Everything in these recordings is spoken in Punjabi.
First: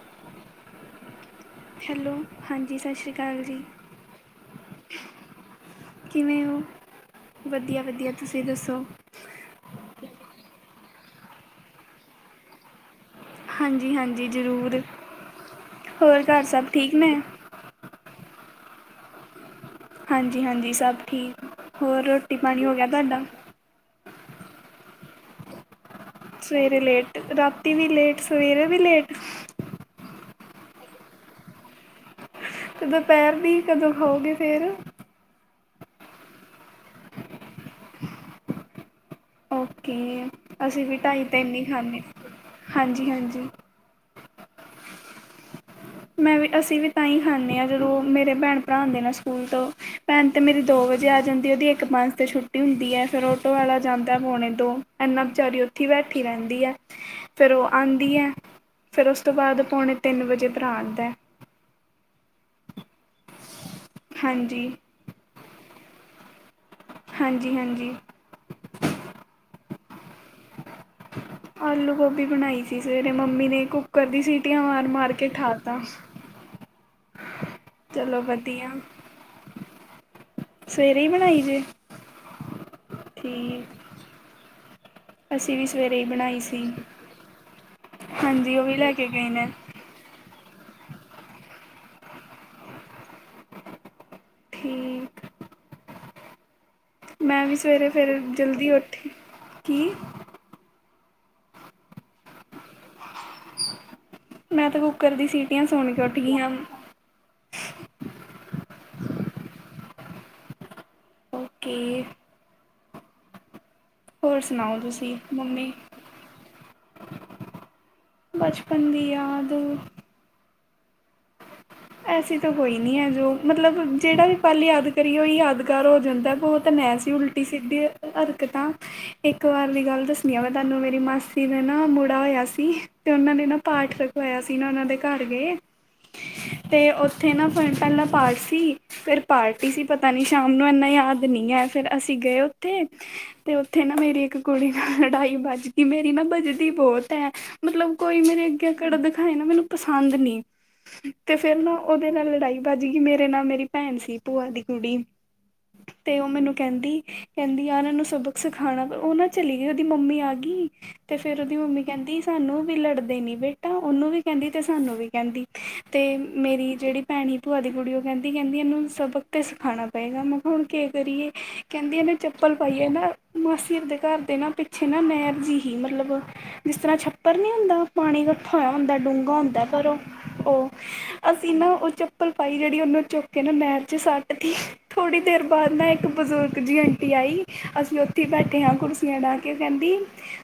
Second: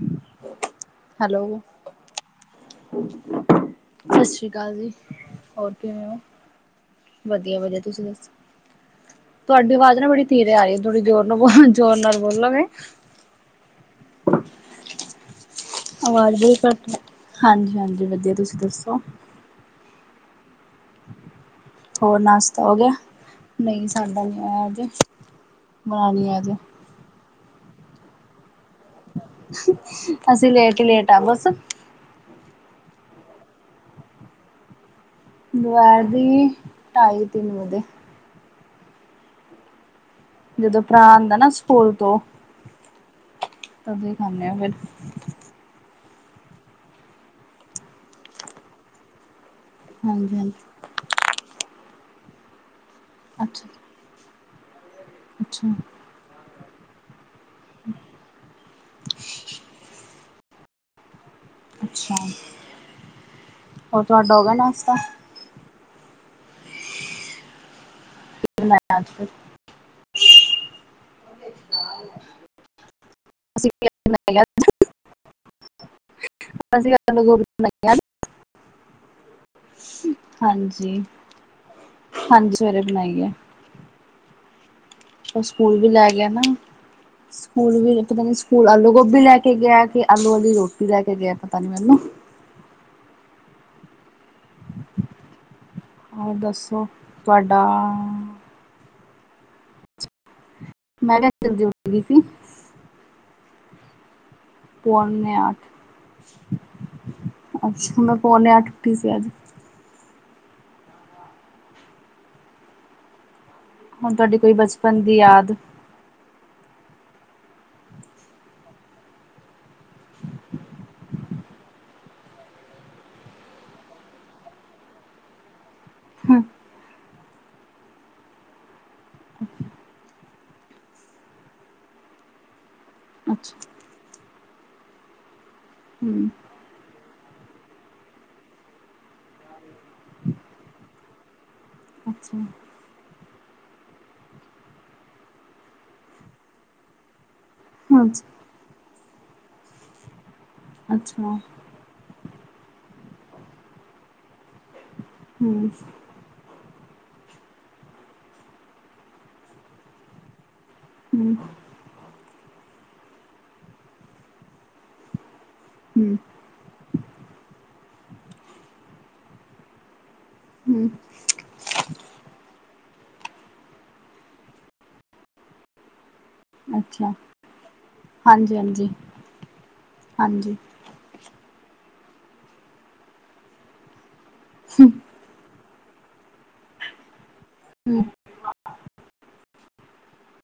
ਹ। ਹੈਲੋ ਹੈਲੋ ਹਾਂਜੀ ਸਤਿ ਸ਼੍ਰੀ ਅਕਾਲ ਜੀ ਸਤਿ ਸ੍ਰੀ ਅਕਾਲ ਜੀ। ਹੋਰ ਕਿਵੇਂ ਹੋ। ਵਧੀਆ ਵਧੀਆ ਤੁਸੀਂ ਦੱਸੋ। ਤੁਹਾਡੀ ਆਵਾਜ਼ ਨਾ ਬੜੀ ਧੀਰੇ ਆ ਰਹੀ ਹੈ ਥੋੜੀ ਜ਼ੋਰ ਨਾ ਬੋਲ ਜੋੋਰ ਨਾਲ ਬੋਲਾਂਗੇ। ਹਾਂਜੀ ਹਾਂਜੀ ਜ਼ਰੂਰ। ਹੋਰ ਆਵਾਜ਼ ਘਰ ਬੜੀ ਸਭ ਘਟ ਠੀਕ ਐ ਨੇ ਹਾਂਜੀ ਹਾਂਜੀ ਵਧੀਆ ਤੁਸੀਂ ਦੱਸੋ। ਹਾਂਜੀ ਹਾਂਜੀ ਸਭ ਠੀਕ ਹੋਰ ਰੋਟੀ ਪਾਣੀ ਹੋ ਗਿਆ ਤੁਹਾਡਾ। ਨਹੀਂ ਸਾਡਾ ਨੀ ਆਇਆ ਅਜੇ। ਬਣਾਉਣੀ ਹੈ। ਅਜੇ, ਸਵੇਰੇ ਲੇਟ ਰਾਤੀ ਵੀ ਲੇਟ ਸਵੇਰੇ ਵੀ ਲੇਟ ਅਸੀਂ ਲੇਟ ਹੀ ਲੇਟ ਆ ਬਸ। ਤੇ ਦੁਪਿਹਰ ਦੀ ਕਦੋਂ ਖੋਗੇ ਫੇਰ ਦੁਪਹਿਰ ਦੀ ਢਾਈ ਤਿੰਨ ਵਜੇ। ਓਕੇ ਜਦੋਂ ਅਸੀਂ ਵੀ ਭਰਾ ਢਾਈ ਆਂਦਾ ਨਾ ਤਿੰਨ ਹੀ ਸਕੂਲ ਖਾਨੇ ਹਾਂਜੀ ਹਾਂਜੀ। ਅਸੀਂ ਖਾਨੇ ਹ ਫਿਰ। ਮੈਂ ਵੀ ਅਸੀਂ ਵੀ ਤਾਂ ਹੀ ਖਾਂਦੇ ਹਾਂ ਜਦੋਂ ਮੇਰੇ ਭੈਣ ਭਰਾ ਆਉਂਦੇ ਨੇ ਸਕੂਲ ਤੋਂ ਭੈਣ ਤੇ ਹਾਂਜੀ-ਹਾਂਜੀ, ਮੇਰੀ ਦੋ ਵ ਜੇ ਆ ਜਾਂਦੀ ਉਹਦੀ ਇੱਕ ਪੰਜ ਤੇ ਛੁੱਟੀ ਹੁੰਦੀ ਹੈ ਫੇਰ ਔਟੋ ਅੱਛਾ। ਵਾਲਾ ਜਾਂਦਾ ਪਾਉਣੇ ਦੋ। ਇਨਾ ਵਿਚਾਰੀ ਉੱਥੇ ਅੱਛਾ-ਅੱਛਾ, ਬੈਠੀ ਰਹਿੰਦੀ ਹੈ। ਫਿਰ ਉਹ ਆਉਂਦੀ ਹੈ ਫਿਰ ਉਸ ਤੋਂ ਬਾਅਦ ਪੌਣੇ ਤਿੰਨ ਵਜੇ ਭਰਾ। ਆਦਾ। ਅੱਛਾ ਹੋਰ ਤੁਹਾਡਾ ਹੋਗਾ ਹਾਂਜੀ ਨਾਸਤਾ। ਹਾਂਜੀ ਹਾਂਜੀ। [unintelligible] ਆੱਜ। ਹ। ਆਲੂ ਗੋਭੀ ਬਣਾਈ ਸੀ ਸਵੇਰੇ ਮੰਮੀ ਨੇ ਅਸੀਂ ਕੁੱਕਰ ਦੀ ਸੀਟੀਆਂ ਮਾਰ-ਮਾਰ ਕੇ ਠਾਤਾ। ਸਾਸੀ ਕਾਲ। ਚਲੋ ਵਦੀਆ। ਹਾਂਜੀ, ਹੀ ਬਣਾਈ ਜੇ ਹਾਂਜੀ ਸਵੇਰੇ ਬਣਾਈ ਐ। ਠੀਕ ਅਸੀਂ ਸਕੂਲ ਵੀ ਸਵੇਰੇ ਹੀ ਲੈਗੇਆ ਬਣਾਈ ਨਾ, ਸੀ ਸਕੂਲ ਵੀ ਪਤਾ ਨੀ ਹਾਂਜੀ ਉਹ ਸਕੂਲ ਵੀ ਲੈ ਕੇ ਆਲੂ-ਗੋਬੀ ਗਏ ਨੇ ਲੈਕੇ ਗੇਆ। ਆਲੂ ਵਾਲੀ ਰੋਟੀ ਲੈ ਕੇ ਗਐ ਪਤਾ ਨੀ ਮੈਨੂੰ ਠੀਕ। ਹੋਰ ਦੱਸੋ ਮੈਂ ਵੀ ਤੋਹਾਡਾ। ਸਵੇਰੇ ਫਿਰ ਜਲਦੀ ਉੱਠੇ ਕੀ। ਮੈਂ ਕੇਆ ਜਲਦੀ ਉਠ ਗੀ ਸੀ। ਮੈਂ ਤਾ ਕੁੱਕਰ ਦੀ ਪੌਣੇ ਅੱਠ। ਸੀਟੀਆਂ ਸੁਨ ਕੇ ਉੱਠ ਗਈ ਆਂ। ਅੱਛਾ ਮੈਂ ਪੋਨੇ ਆੱਠ ਉਠੀ ਸੀ ਅੱਜ। ਓਕੇ। ਹੁਨ ਤੋਆਡੀ ਹੋਰ ਕੋਈ ਸੁਣਾਓ ਬਚਪਨ ਦੀ ਤੁਸੀਂ ਯਾਦ ਮੰਮੀ ਬਚਪਨ ਦੀ ਯਾਦ। ਐਸੀ ਤਾ ਕੋਈ ਨੀ ਐ ਜੋ ਮਤਲਬ ਜੇੜਾ ਵੀ ਪਲ ਯਾਦ ਕਰੀਏ ਓਈ ਯਾਦਗਾਰ ਹੋ ਜਾਂਦਾ ਬੋਤ ਨੈ ਸੀ ਉਲ ਟੀ ਸਿੱਧੀ ਹਰਕਤਾਂ। ਏਕ ਵਾਰ ਦੀ ਗਾੱਲ ਦੱਸਨੀ ਆ ਮੈਂ ਤਾਨੂੰ ਮੇਰੀ ਮਾਸੀ ਨੇ ਨਾ ਬੁੜਾ ਹੋਏਆ ਸੀ। ਤੇ ਓਨਾਂ ਨੇ ਅੱਛਾ ਨਾ ਪਾਠ ਰਖਵਾਏਆ ਸੀ ਨਾ ਓਨਾਂ ਦੇ ਘਾੱਰ ਗਏ। ਹੂੰ। ਤੇ ਓਥੇ ਨਾ ਫਨਟਲ ਦਾ ਪਾਠ ਸੀ। ਫੇਰ ਪਾਰਟੀ ਸੀ ਪਤਾ ਨੀ ਸ਼ਾਮ ਨੂੰ ਐਨਾ ਯਾਦ ਨੀ ਐ ਫੇਰ ਅਸੀ ਗਏ ਅੱਛਾ। ਓਥੇ। ਤੇ ਓਥੇ ਨਾ ਮੇਰੀ ਏਕ ਕੁੜੀ ਨਾਲ ਲੜਾਈ ਬੱਜਗੀ‌ ਮੇਰੀ ਨਾ ਬੱਜਦੀ ਬੋਤ ਐ। ਮਤਲਬ ਕੋਈ ਮੇਰੇ ਅੱਗੇ ਅਕੜ ਦਖਾਏ ਨਾ ਮੈਨੂੰ ਪਸਾੰਦ ਨੀ। ਅੱਛਾ। ਫੇਰ ਨਾ ਓਦੇ ਨਾਲ ਲੜਾਈ ਬਾਜਗੀ ਮੇਰੇ ਨਾਲ ਮੇਰੀ ਪੈਨ ਸੀ ਭੂਆ ਦੀ ਕੁੜੀ। ਹੂੰ। ਤੇ ਓ ਮੈਨੂੰ ਕੈਂਦੀ, ਕੈਂਦੀ ਯਾਰ ਐਨੂੰ ਸਬਕ ਸਖਾਣਾ ਪੋ ਓ ਨਾ ਚਲੀ ਗਈ ਓਦੀ ਮੰਮੀ ਆਗੀ। ਤੇ ਫੇਰ ਓਦੀ ਮੰਮੀ ਕੈਂਦੀ ਸਾਨੂੰ ਵੀ ਲੜਦੇ ਨੀ ਬੇਟਾ ਓਨੂੰ ਵੀ ਕੈਂਦੀ ਤੇ ਸਾਨੂੰ ਵੀ ਕੈਂਦੀ। ਹੂੰ, ਤੇ ਮੇਰੀ ਜੇੜੀ ਪੈਣੀ ਭੂਆ ਦੀ ਕੁੜੀ ਓ ਕੈਂਦੀ, ਕੈਦੀ ਐਨੂੰ ਸਬਕ ਤੇ ਸਖਾਣਾ ਪਏਗਾ‌ ਮੈਂ ਕੇਆ ਹੁਣ ਕੇ ਹੂੰ ਕਰੀਏ ਕੈਂਦੀ ਐਨੇ ਚੱਪਲ ਪਾਈ ਏ ਨਾ ਮਾਸੀ ਆਰ ਦੇ ਘਾੱਰ ਦੇ ਨਾ ਪਿ ਪਿੱਛੇ ਨਾ ਨੈਰ ਜੀ ਹੀ ਮਤਲਬ ਜਿਸ ਤਰਾਂ ਅੱਛਾ ਛੱਪਰ ਨੀ ਹੁੰਦਾ ਪਾਣੀ ਕੱਠਾ ਹੋਏਆ ਹਾਂਜੀ-ਹਾਂਜੀ। ਹੁੰਦਾ ਡੂੰਘਾ ਹੁੰਦਾ ਪਰ ਓ। ਹਾਂਜੀ ਅਸੀ ਨਾ ਓ ਚੱਪਲ ਪਾਈ ਜੇੜੀ ਓਨੂੰ ਚੁੱਕ ਕੇ ਨਾ ਨੈਰ ਚ ਸਾੱਟ ਤੀ। ਥੋੜੀ‌ ਦੇਰ ਬਾਦ ਨਾ ਏਕ ਬਜ਼ੁਰਗ ਜੀ ਆਂਟੀ ਆਈ, ਅਸੀ ਹੂੰ ਓਥੇ ਈ ਬੈਠੇ ਹਾਂ ਕੁਰਸੀਆਂ ਡਾ‌ਕੇ ਕੈਂਦੀ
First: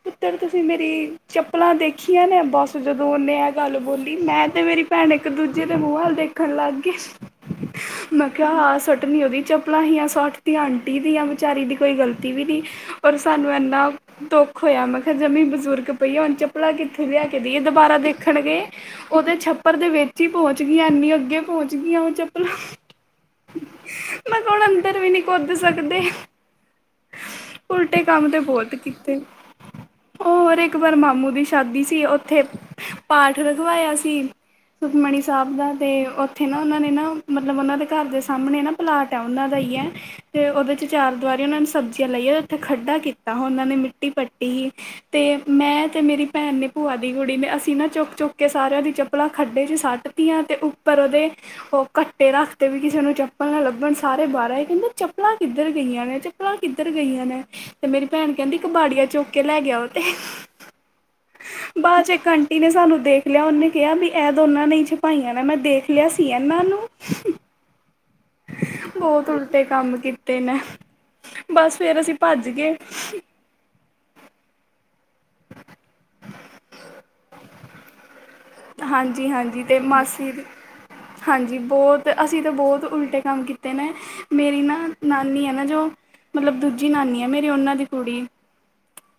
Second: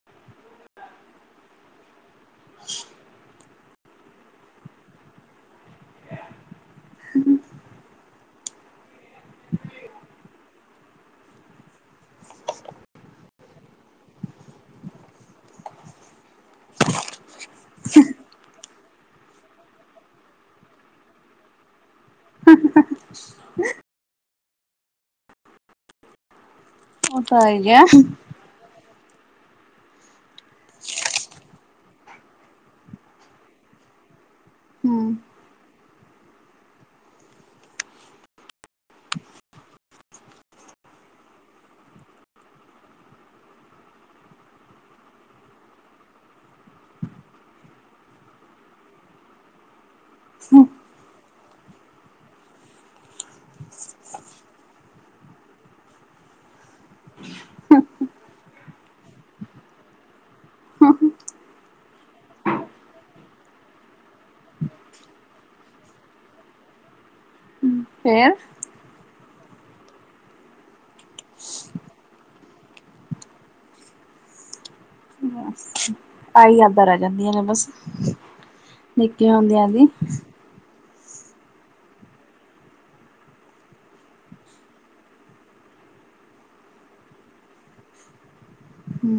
ਪੁੱਤਰ ਤੁਸੀ ਮੇਰੀ ਚੱਪਲਾਂ ਦੇਖੀਆਂ ਨੇ ਬਾੱਸ ਜਦੋਂ ਓਨੇ ਐ ਗਾੱਲ ਬੋਲੀ ਮੈਂ ਤੇ ਮੇਰੀ ਭੈਣ ਏਕ-ਦੂਜੇ ਦੇ ਮੂ ਵਲ ਦੇਖਨ ਲਾਗੇ। [inaudible] ਮੈਂ ਕੇਆ ਹਾ ਸਟਣੀ ਓਦੀ ਚੱਪਲਾਂ ਹੀਆਂ ਸਾਟ ਤੀ ਆਂਟੀ ਦੀਆਂ ਵਿਚਾਰੀ ਦੀ ਕੋਈ ਗ਼ਲਤੀ ਵੀ ਨੀ ਓਰ ਸਾਨੂੰ ਐਨਾ ਦੋਖ ਹੋਏਆ ਮੈਂ ਕੇਆ ਜਮੀ ਬਜ਼ੁਰਗ ਪਈ ਆ ਹੁਨ ਚੱਪਲਾਂ ਕਿੱਥੁ ਲੇਆ ਕੇ ਦੇਈਏ ਦੁਬਾਰਾ ਦੇਖਣ ਗਏ ਓਦੇ ਛੱਪਰ ਦੇ ਵੇਚ ਈ ਪੋਂਚ ਗਈਆਂ ਏਨੀ ਅੱਗੇ ਪੋਂਚ ਗਈਆਂ ਓ ਚੱਪਲਾਂ। ਮੈਂ ਕੋ ਹੋਨ ਅੰਦਰ ਵੀ ਨੀ ਕੋਦ ਸਕਦੇ। ਉਹ ਤਾਂ ਹੈ ਹੀ ਹੈ ਉਲਟੇ ਕੰਮ ਤੇ ਬੋਤ ਕੀਤੇ। ਹੋਰ ਇਕ ਵਾਰ ਮਾਮੂ ਦੀ ਸ਼ਾਦੀ ਸੀ ਉੱਥੇ ਪਾਠ ਰਖਵਾਇਆ ਸੀ। ਸੁਖਮਣੀ ਹੂੰ ਸਾਹਿਬ ਦਾ ਤੇ ਉਥੇ ਨਾ ਉਨਾਂ ਨੇ ਨਾ ਮਤਲਬ ਉਨਾਂ ਦੇ ਘਰ ਦੇ ਸਾਹਮਣੇ ਨਾ ਪਲਾਟ ਆ ਉਨਾਂ ਦਾ ਹੀ ਐ। ਤੇ ਉਦੇ 'ਚ ਚਾਰ ਦਵਾਰੀ ਉਹਨਾਂ ਨੇ ਸਬਜ਼ੀਆਂ ਲਾਈਆਂ ਉਥੇ ਖੱਡਾ ਕੀਤਾ ਉਨਾਂ ਨੇ ਮਿੱਟੀ ਪੱਟੀ ਏ। ਤੇ ਮੈਂ ਤੇ ਮੇਰੀ ਭੈਣ ਨੇ ਭੂਆ ਦੀ ਕੁੜੀ ਨੇ ਅਸੀ ਨਾ ਚੁੱਕ-ਚੁੱਕ ਕੇ ਸਾਰਿਆਂ ਦੀ ਚੱ ਪਲਾ ਖੱਡੇ 'ਚ ਸੱਟ ਤੀਆਂ ਤੇ ਉੱਪਰ ਉਦੇ ਓ ਕੱਟੇ ਰੱਖ ਤੇ ਵੀ ਕਿਸੇ ਨੂੰ ਚੱਪਲ ਨਾ ਲੱਭਣ ਸਾਰੇ ਬਾਰ ਆਏ ਕੈਂਦੇ ਚੱਪਲਾਂ ਕਿੱਧਰ ਗਈਆਂ ਨੇ ਤੇ ਪਲਾਂ ਕਿੱਧਰ ਗਈਆਂ ਨੇ ਤੇ ਮੇਰੀ ਭੈਣ ਕੈਂਦੀ ਕਬਾੜੀਆ ਚੁਕ ਕੇ ਲੈ ਗਿਆ ਓ ਤੇ ਬਾਦ 'ਚ ਏਕ ਆਂਟੀ ਨੇ ਸਾਨੂੰ ਦੇਖ ਲਿਆ ਉਨੇ ਕਿਆ ਬੀ ਐ ਦੋਨਾਂ ਨੇ ਈ ਛਪਾਈਆਂ ਨੇ ਮੈਂ ਦੇਖ ਲਿਆ ਸੀ ਐਨਾਂ ਨੂੰ ਫੇਰ ਬੋਤ ਉਲਟੇ ਕੰਮ ਕੀਤੇ ਨੇ ਬਸ ਫਿਰ ਅਸੀ ਭੱਜ ਗਏ। ਐ ਈ ਯਾਦਾਂ ਰਏ ਜਾਂਦੀਆਂ ਨੇ ਬਸ ਨਿੱਕੇ ਹਾਂਜੀ-ਹਾਂਜੀ ਹੁੰਦਿਆਂ ਤੇ ਦੀ ਮਾਸੀ ਦੀ ਹਾਂਜੀ ਬੋਤ ਅਸੀ ਤੇ ਬੋਤ ਉਲਟੇ ਕੰਮ ਕੀਤੇ ਨੇ। ਮੇਰੀ ਨਾ ਨਾਨੀ ਐ ਨਾ ਜੋ ਮਤਲਬ ਦੂਜੀ ਨਾਨੀ ਐ ਮੇਰੀ ਉਨਾਂ ਦੀ ਕੁੜੀ ਹੂੰ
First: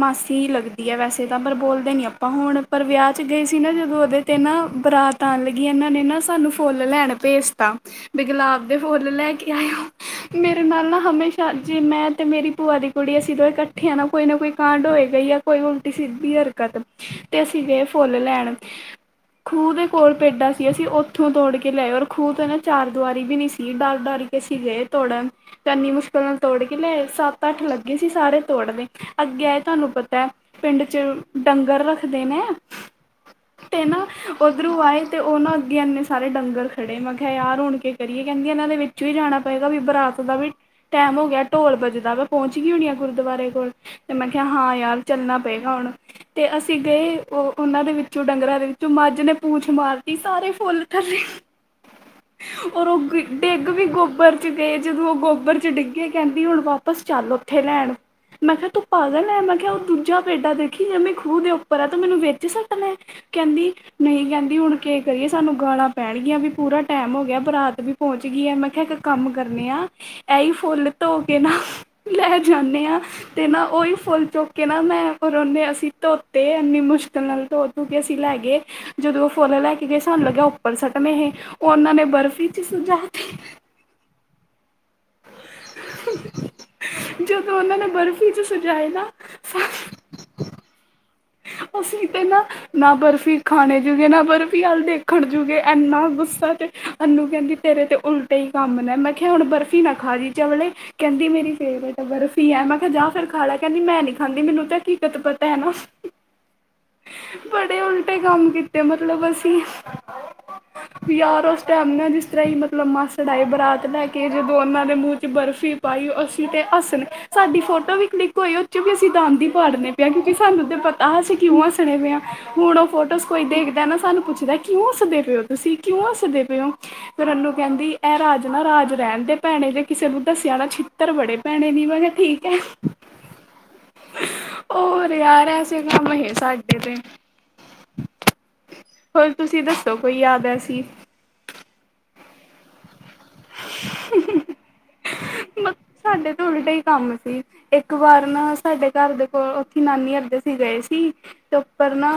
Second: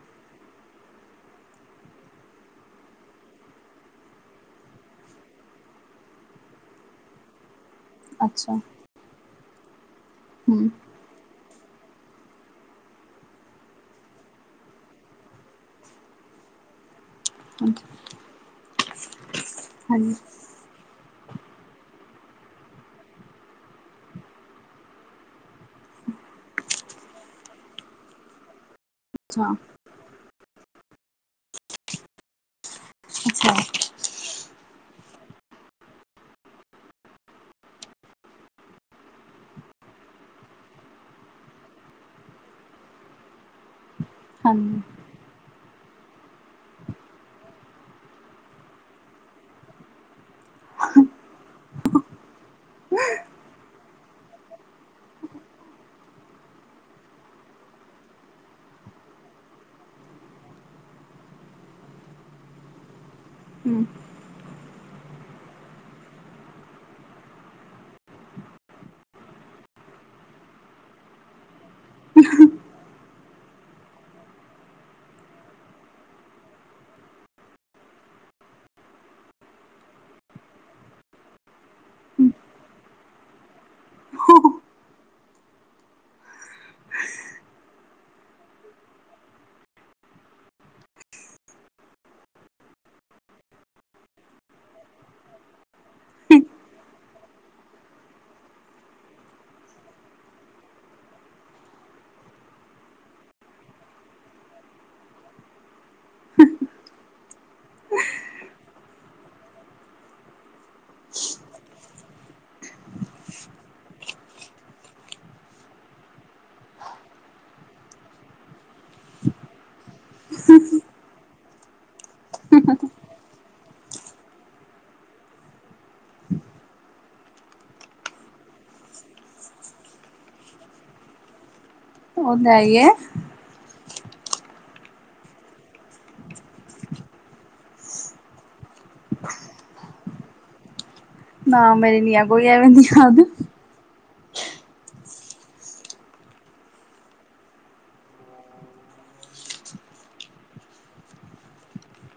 ਮਾਸੀ ਲੱਗਦੀ ਐ ਵੈਸੇ ਤਾਂ ਪਰ ਬੋਲਦੇ ਨੀ ਆਪਾਂ ਹੁਣ ਪਰ ਵਿਆਹ 'ਚ ਗਏ ਸੀ ਨਾ ਜਦੋਂ ਉਦੇ ਤੇ ਨਾ ਬਰਾਤ ਤ ਆਨ ਲੱਗੀ ਏਨਾਂ ਨੇ ਨਾ ਸਾਨੂੰ ਫੁੱਲ ਲੈਣ ਭੇਜਤਾ ਵੀ ਅੱਛਾ ਗੁਲਾਬ ਦੇ ਫੁੱਲ ਲੈ ਕੇ ਆਇਓ ਮੇਰੇ ਹੂੰ ਨਾਲ ਨਾ ਹਮੇਸ਼ਾ ਜੇ ਮੈਂ ਤੇ ਮੇਰੀ ਭੂਆ ਦੀ ਕੁੜੀ ਅਸੀ ਦੋਏ ਕੱਠੇ ਆ ਨਾ ਕੋਈ ਨਾ ਕੋਈ ਕਾਂਡ ਹੋਏਗਾ ਯਾ ਕੋਈ ਉਲਟੀ ਸਿੱਧੀ ਹਰਕਤ ਤੇ ਅਸੀ ਗਏ ਫੁੱਲ ਲੈਣ। ਖੂਹ ਦੇ ਕੋਲ ਹਾਂਜੀ ਪੇਡਾ ਸੀ ਅਸੀ ਓ ਇੱਥੋਂ ਤੋੜ ਕੇ ਲਏ ਔਰ ਖੂਹ ਤੋਂ ਨਾ ਚਾਰ ਦੁਆਰੀ ਵੀ ਨਹੀਂ ਸੀ ਡਰ-ਡਰ ਕੇ ਸੀ ਗਏ ਤੋੜਨ ਤੇ ਇੰਨੀ ਮੁਸ਼ਕਿਲ ਨਾਲ ਤੋੜ ਕੇ ਲੈ ਸੱਤ ਅੱਠ ਲੱਗੇ ਸੀ ਸਾਰੇ ਤੋੜਦੇ ਅੱਗੇ ਹਾਂ ਆਏ ਤੁਹਾਨੂੰ ਪਤਾ ਹੈ ਪਿੰਡ 'ਚ ਡੰਗਰ ਰੱਖਦੇ ਨੇ। [inaudible] ਤੇ ਨਾ ਓਧਰੋਂ ਆਏ ਤੇ ਉਹ ਨਾ ਅੱਗੇ ਇੰਨੇ ਸਾਰੇ ਡੰਗਰ ਖੜੇ ਮੈਂ ਕਿਹਾ ਯਾਰ ਹੁਣ ਕੀ ਕਰੀਏ ਕੈਂਦੀ ਇਹਨਾਂ ਦੇ ਵਿੱਚ 'ਚ ਜਾਣਾ ਪਏਗਾ ਵੀ ਬਰਾਤ ਦਾ ਵੀ ਟੈਮ ਹੋ ਗਿਆ ਢੋਲ ਬੱਜਦਾ ਮੈਂ ਪਹੁੰਚ ਗਈ ਹੋਣੀ ਆ ਗੁਰਦੁਆਰੇ ਕੋਲ ਤੇ ਮੈਂ ਕਿਆ ਹਾਂ ਹਾਂਜੀ ਯਾਰ ਚੱਲਣਾ ਪਏਗਾ ਹੁਣ ਤੇ ਅਸੀਂ ਗਏ ਉਹ ਉਹਨਾਂ ਦੇ ਵਿੱਚੋਂ ਡੰਗਰਾਂ ਦੇ ਵਿੱਚੋਂ ਮੱਝ ਨੇ ਪੂਛ ਮਾਰਤੀ ਸਾਰੇ ਫੁੱਲ ਥੱਲੇ [inaudible] ਔਰ ਓ ਡਿੱਗ ਵੀ ਗੋਬਰ 'ਚ ਗਏ ਜਦੋਂ ਓ ਗੋਬਰ 'ਚ ਡਿੱਗੇ ਕੈਂਦੀ ਹੁਣ ਵਾਪਸ ਚੱਲ। ਕਿੱਥੇ ਲੈਣ ਮੈਂ ਕਿਆ ਤੂੰ ਪਾਗਲ ਐਂ ਮੈਂ ਕਿਆ ਉਹ ਦੂਜਾ ਪੇਡਾ ਦੇਖੀ ਜੇ ਮੈਂ ਖੂਹ ਦੇ ਉੱਪਰ ਆ ਤੇ ਮੈਨੂੰ ਵਿਚ ਸਟਣਾ ਕੈਂਦੀ ਨਈ ਕੈਂਦੀ ਹੁਣ ਕਿ ਕਰੀਏ ਸਾਨੂੰ ਗਾਲਾਂ ਪੈਣਗੀਆਂ ਵੀ ਪੂਰਾ ਟੈਮ ਹੋ ਗਿਆ ਬਰਾਤ ਵੀ ਪਹੁੰਚ ਗਈ ਹੈ ਮੈਂ ਕਿਆ ਇੱਕ ਕੰਮ ਕਰਨੇ ਆ। ਏਹੀ ਫੁੱਲ ਧੋ ਕੇ ਨਾ ਲੈ ਜਾਂਣੇ ਆਂ ਤੇ ਨਾ ਉਹੀ ਫੁੱਲ ਚੁੱਕ ਕੇ ਨਾ ਮੈਂ ਫਿਰ ਉਹਨੇ ਅਸੀਂ ਧੋਤੇ ਇੰਨੀ ਮੁਸ਼ਕਿਲ ਨਾਲ ਧੋ ਧੂਕੇ ਅਸੀਂ ਲੈ ਗਏ। ਜਦੋਂ ਉਹ ਫੁੱਲ ਲੈ ਕੇ ਗਏ ਸਾਨੂੰ ਲੱਗਿਆ ਉੱਪਰ ਸੁੱਟਣੇ ਹੀ ਉਹ ਉਹਨਾਂ ਨੇ ਬਰਫ਼ੀ 'ਚ ਸਜਾ ਤੇ [inaudible] ਜਦੋਂ ਉਹਨਾਂ ਨੇ ਬਰਫ਼ੀ 'ਚ ਸਜਾਏ ਨਾ ਅਸੀਂ ਤੇ ਨਾ ਨਾ ਬਰਫ਼ੀ ਖਾਣੇ ਜੂਗੇ ਨਾ ਬਰਫ਼ੀ ਹੱਲ ਦੇਖਣ ਜੁਗੇ ਇੰਨਾ ਗੁੱਸਾ ਤੇ ਸਾਨੂੰ ਕੈਂਦੀ ਤੇਰੇ ਤਾਂ ਉਲਟੇ ਹੀ ਕੰਮ ਨੇ ਮੈਂ ਕਿਆ ਹੁਣ ਬਰਫ਼ੀ ਨਾ ਖਾ ਜਈ ਚਵੱਲੇ ਕਹਿੰਦੀ ਮੇਰੀ ਫੇਵਰੇਟ ਬਰਫ਼ੀ ਹੈ ਮੈਂ ਕਿਹਾ ਜਾ ਫਿਰ ਖਾ ਲਾ ਕਹਿੰਦੀ ਮੈਂ ਨਹੀਂ ਖਾਂਦੀ ਮੈਨੂੰ ਤਾਂ ਕੀਕਤ ਪਤਾ ਹੈ ਨਾ। ਹੀ ਹੀ। ਬੜੇ ਉਲਟੇ ਕੰਮ ਕੀਤੇ ਮਤਲਬ ਅਸੀਂ। [inaudible] ਯਾਰ ਉਸ ਟਾਈਮ ਨਾਲ ਜਿਸ ਤਰ੍ਹਾਂ ਹੀ ਮਤਲਬ ਮਾਸੜ ਆਏ ਬਰਾਤ ਲੈ ਕੇ ਜਦੋਂ ਉਹਨਾਂ ਦੇ ਮੂੰਹ 'ਚ ਬਰਫ਼ੀ ਪਾਈਓ ਅਸੀਂ ਤੇ ਹੱਸਣੇ ਸਾਡੀ ਫੋਟੋ ਵੀ ਕਲਿੱਕ ਹੋਈ ਉਹ ਚੋਂ ਵੀ ਅਸੀਂ ਦੰਦ ਹੀ ਫਾੜਨੇ- ਕਿਉਂਕਿ ਸਾਨੂੰ ਤੇ ਪਤਾ ਅਸੀਂ ਕਿਉਂ ਹੱਸਨੇ ਪਏ ਹੁਣ ਉਹ ਫੋਟੋ ਕੋਈ ਦੇਖਦਾ ਨਾ ਸਾਨੂੰ ਪੁੱਛਦਾ ਕਿਉਂ ਹਸਦੇ ਪਏ ਹੋ ਤੁਸੀਂ ਕਿਉਂ ਹਸਦੇ ਪਏ ਹੋ। ਫਿਰ ਅਨੂੰ ਕਹਿੰਦੀ ਇਹ ਰਾਜ ਨਾ ਰਾਜ ਰਹਿਣ ਦੇ ਭੈਣੇ ਜੇ ਕਿਸੇ ਨੂੰ ਦੱਸਿਆ ਨਾ ਛਿੱਤਰ ਬੜੇ ਭੈਣੇ ਦੀ ਵੀਹ ਵਾਰ ਕਿਹਾ ਉਹ ਠੀਕ ਤਾਂ ਹੀ ਹੈ ਹੋਰ ਯਾਰ ਹੈ। ਕੰਮ ਹੀ ਸਾਡੇ ਤੇ। ਹੋਰ ਤੁਸੀਂ ਦੱਸੋ ਕੋਈ ਯਾਦ ਏਸੀ। ਨਾ ਮੇਰੀ ਨ ਆ ਕੋਈ ਆਦੀ ਯਾਦ। [unintelligible] ਹੂ ਹੂ ਸਾਡੇ ਤੋਂ ਉਲਟਾ ਹੀ ਕੰਮ ਸੀ। ਇੱਕ ਵਾਰ ਨਾ ਸਾਡੇ ਘਰ ਦੇ ਕੋਲ ਉੱਥੇ ਨਾਨੀ ਅਰਦੇ ਸੀ ਗਏ ਸੀ। ਉੱਪਰ ਨਾ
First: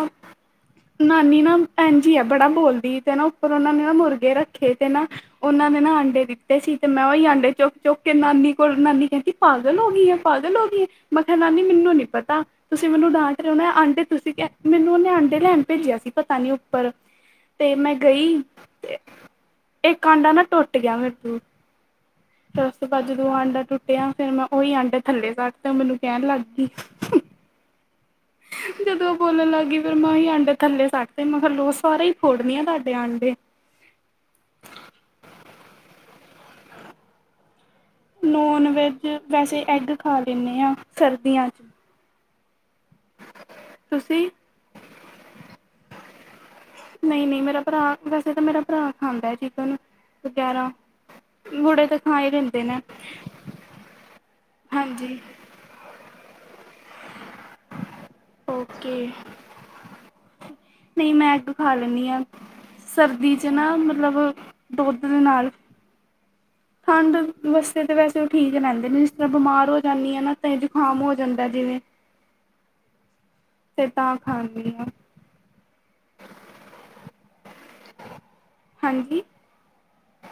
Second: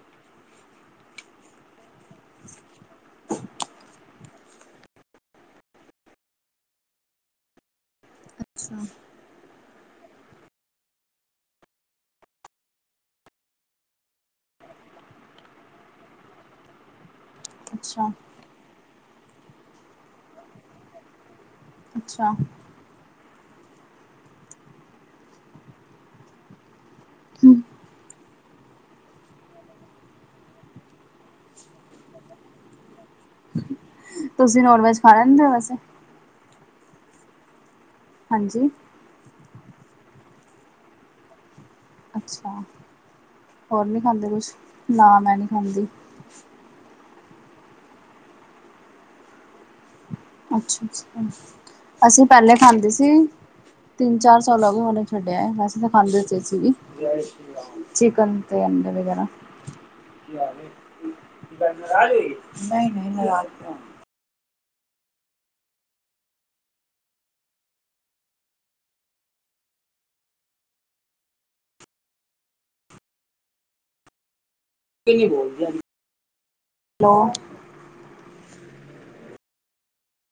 ਨਾਨੀ ਨਾ ਇਜੀ ਹੈ ਬੜਾ ਬੋਲਦੀ ਤੇ ਨਾ ਉੱਪਰ ਉਹਨਾਂ ਨੇ ਨਾ ਮੁਰਗੇ ਰੱਖੇ ਤੇ ਨਾ ਉਹਨਾਂ ਨੇ ਨਾ ਆਂਡੇ ਦਿੱਤੇ ਸੀ ਤੇ ਮੈਂ ਉਹੀ ਆਂਡੇ ਚੁਕ ਕੇ ਚੁਕਕੇ ਨਾਨੀ ਕੋਲ ਅੱਛਾ ਨਾਨੀ ਕਹਿੰਦੀ ਪਾਗਲ ਹੋ ਗਈ ਹੈ ਪਾਗਲ ਹੋ ਗਈ ਹੈ ਮੈਂ ਕਿਹਾ ਨਾਨੀ ਮੈਨੂੰ ਨੀ ਪਤਾ। ਤੁਸੀਂ ਮੈਨੂੰ ਡਾਂਟ ਰਹੇ ਹੋ ਨਾ ਆਂਡੇ ਤੁਸੀਂ ਮੈਨੂੰ ਉਹਨੇ ਆਂਡੇ ਲੈਣ ਭੇਜਿਆ ਸੀ ਪਤਾ ਨੀ ਉੱਪਰ। ਤੇ ਮੈਂ ਅੱਛਾ ਗਈ ਤੇ ਇਹ ਅੰਡਾ ਨਾ ਟੁੱਟ ਗਿਆ ਮੇਰੇ ਤੋ ਅੱਛਾ। ਉਸ ਤੋਂ ਬਾਅਦ ਜਦੋਂ ਆਂਡਾ ਟੁੱਟਿਆ ਫੇਿਰ ਮੈਂ ਉਹੀ ਆਂਡੇ ਥੱਲੇ ਕਰਤੇ ਤੇ ਮੈਨੂੰ ਕਹਿਣ ਲੱਗ ਗਈ। ਜਦੋਂ ਉਹ ਬੋਲਣ ਲੱਗ ਗ ਫਿਰ ਮੈਂਸੀ ਆਂਡੇ ਥੱਲੇ ਸੱਟ ਤੇ ਮੈਂ ਕਿਹਾ ਲੋ ਸਾਰੇ ਹੀ ਫੋੜਨ ਆ ਤੁਹਾਡੇ ਆਂਡੇ। ਤੁਸੀਂ ਨੋਨ ਵੈਜ ਖਾ ਲੈਂਦੇ ਹੋ ਵੈਸੇ। ਹਾਂਜੀ ਨੋਨ ਵੈਜ ਵੈਸੇ ਐਗ ਖਾ ਲੈਂਦੇ ਹਾਂ ਸਰਦੀਆਂ ਚ। ਅੱਛਾ ਹੋਰ ਨੀ ਖਾਂਦੇ ਤੁਸੀਂ ਕੁਛ ਨਾ ਮੈਂ ਨਹੀਂ ਖਾਂਦੀ। ਨਹੀਂ ਨਹੀਂ ਮੇਰਾ ਭਰਾ ਵੈਸੇ ਤਾਂ ਮੇਰਾ ਭਰਾ ਖਾਂਦਾ ਏ ਚਿਕਨ। ਵਗੈਰਾ ਅੱਛਾ ਅੱਛਾ ਬੁੜੇ ਤਾਂ ਖਾ ਅਸੀਂ ਹੀ ਪਹਿਲੇ ਲੈਂਦੇ ਨੇ ਖਾਂਦੇ ਸੀ ਤਿੰਨ ਚਾਰ ਸਾਲ ਹੋ ਗਿਆ ਹੁਨੇ ਹਾਂਜੀ ਛੱਡਿਆ ਹੈ ਬਸ। ਪਹਿਲੇ ਖਾਂਦੇ ਅਸੀ ਵੀ ਚਿਕਨ ਤੇ ਅੰਡੇ ਓਕੇ ਵਗੈਰਾ। ਨਹੀਂ ਮੈਂ ਐੱਗ ਖਾ ਲੈਂਦੀ ਹਾਂ ਨਹੀਂ ਨਹੀਂ ਸਰਦੀ ਨਾਰਾਜ 'ਚ ਨਹੀ ਨਾ ਆ। ਮਤਲਬ ਦੁੱਧ ਦੇ ਨਾਲ ਠੰਡ ਵਾਸਤੇ ਤਾਂ ਵੈਸੇ ਉਹ ਠੀਕ ਰਹਿੰਦੇ ਨੇ, ਜਿਸ ਤਰ੍ਹਾਂ ਬਿਮਾਰ ਹੋ ਜਾਂਨੀ ਆ ਨਾ ਤਾਂ ਜੁਕਾਮ ਹੋ ਜਾਂਦਾ ਜਿਵੇਂ। ਹ [inaudible] ਤੇ ਤਾਂ ਖਾਂਨੀ ਹਾਂ। ਬੋਲਦੇਲੋ [unintelligible] ਹਾਂਜੀ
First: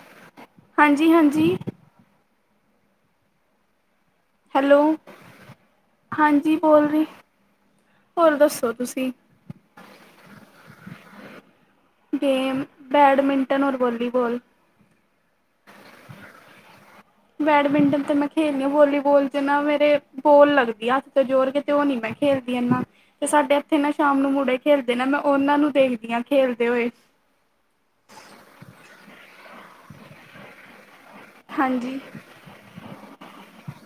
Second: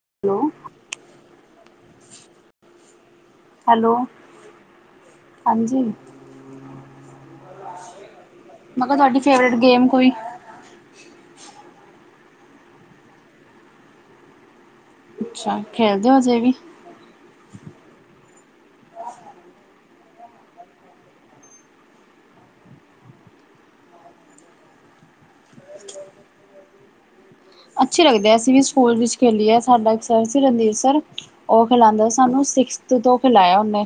ਹੈਲੋ ਹਾਂਜੀ ਹਾਂਜੀ ਹੈਲੋ ਹੈਲੋ ਹਾਂਜੀ ਮੈਂ ਹਾਂਜੀ ਬੋਲ ਰੀ। ਹੋਰ ਦੱਸੋ ਕਿਹਾ ਤੁਸੀਂ। ਤੁਹਾਡੀ ਫੇਵਰੇਟ ਗੇਮ ਕੋਈ ਗੇਮ ਬੈਡਮਿੰਟਨ, ਔਰ ਵੋਲੀਬੋਲ। ਅੱਛਾ ਖੇਲਦੇ ਹੋ ਹਜੇ ਵੀ। ਬੈਡਮਿੰਟਨ ਤੇ ਮੈਂ ਖੇਲਣੀ ਹਾਂ ਵੋਲੀਬੋਲ ਚ ਨਾ ਮੇਰੇ ਬੋਲ ਲੱਗਦੀ ਹੱਥ ਤੇ ਜੋਰ ਕੇ ਤੇ ਉਹ ਨੀ ਮੈਂ ਖੇਲਦੀ ਏਨਾ। ਤੇ ਸਾਡੇ ਇੱਥੇ ਨਾ ਸ਼ਾਮ ਨੂੰ ਮੁੜੇ ਖੇਲਦੇ ਏ ਨਾ ਮੈਂ ਉਹਨਾਂ ਨੂੰ ਦੇਖਦੀ ਹਾਂ ਖੇਲਦੇ ਹੋਏ। ਅੱਛੇ ਲੱਗਦੇ ਏ, ਅਸੀਂ ਵੀ ਸਕੂਲ ਵਿੱਚ ਖੇਲੀਏ ਸਾਡਾ ਇੱਕ ਸਰ ਸੀ ਰਣਧੀਰ ਸਰ। ਉਹ ਹਾਂਜੀ ਖਿਲਾਂਂਦਾ ਸਾਨੂੰ ਸਿਕਸਥ ਤੋਂ ਖਿਲਾਇਆ ਉਹਨੇ।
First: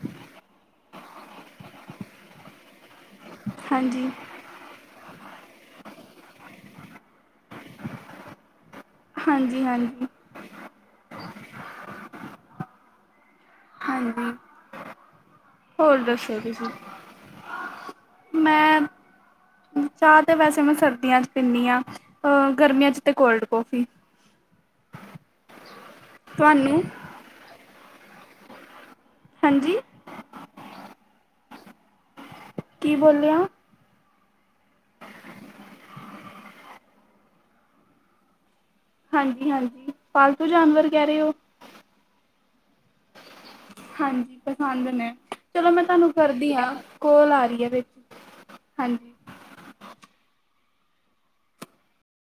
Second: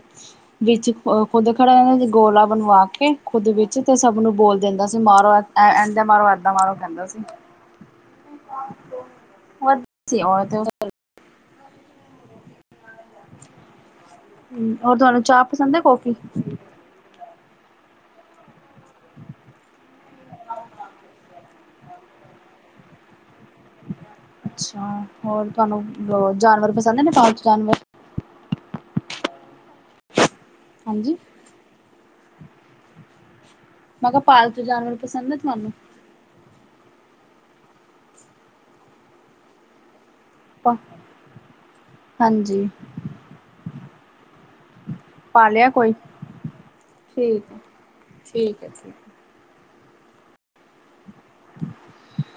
ਵਿੱਚ ਖੁੱਦ ਖੜਾ ਹੋ ਜਾਂਨਾ, ਗੋਲਾ ਬਣਵਾ ਕੇ ਖੁੱਦ ਵਿੱਚ ਤੇ ਹਾਂਜੀ ਸਭ ਨੂੰ ਬੋਲ ਦਿੰਦਾ ਸੀ ਮਾਰੋ ਇਦਾਂ ਮਾਰੋ ਏਦਾਂ ਮਾਰੋ ਕਹਿੰਦਾ ਸੀ। ਹਾਂਜੀ ਹਾਂਜੀ ਔਰ [unintelligible] [unintelligible] ਹਾਂਜੀ ਹੋਰ ਤੁਹਾਨੂੰ ਚਾਹ ਪਸੰਦ ਏ ਹੋਰ ਕੋਫੀ। ਦੱਸੋ ਤੁਸੀਂ ਮੈਂ ਚਾਹ ਤੇ ਵੈਸੇ ਮੈਂ ਸਰਦੀਆਂ 'ਚ ਪੀਂਨੀ ਆਂ, ਅ ਗਰਮੀਆਂ 'ਚ ਤੇ ਕੋਲਡ ਕੌਫੀ ਅੱਛਾ ਹੋਰ ਤੁਹਾਨੂੰ ਅ ਜਾਨਵਰ ਤੁਹਾਨੂੰ ਪਸੰਦ ਏ ਪਾਲਤੂ ਜਾਨਵਰ। ਹਾਂਜੀ ਹਾਂਜੀ ਕੀ ਬੋਲਿਆ। ਮੈਂ ਕਿਹਾ ਪਾਲਤੂ ਜਾਨਵਰ ਪਸੰਦ ਨੇ ਤੁਹਾਨੂੰ। ਹਾਂਜੀ ਹਾਂਜੀ ਪਾਲਤੂ ਜਾਨਵਰ ਕਹਿ ਰਹੇ ਉ। ਹਾਂਜੀ ਹਾਂਜੀ ਪਸੰਦ ਨੇ। ਪਾਲਿਆ ਚਲੋ ਮੈਂ ਕੋਈ ਤੁਹਾਨੂੰ ਕਰਦੀ ਆਂ, ਕੋਲ ਆ ਠੀਕ ਹੈ ਰਹੀ ਏ ਵਿੱਚ। ਠੀਕ ਹੈ ਠੀਕ ਹਾਂਜੀ [inaudible] [unintelligible]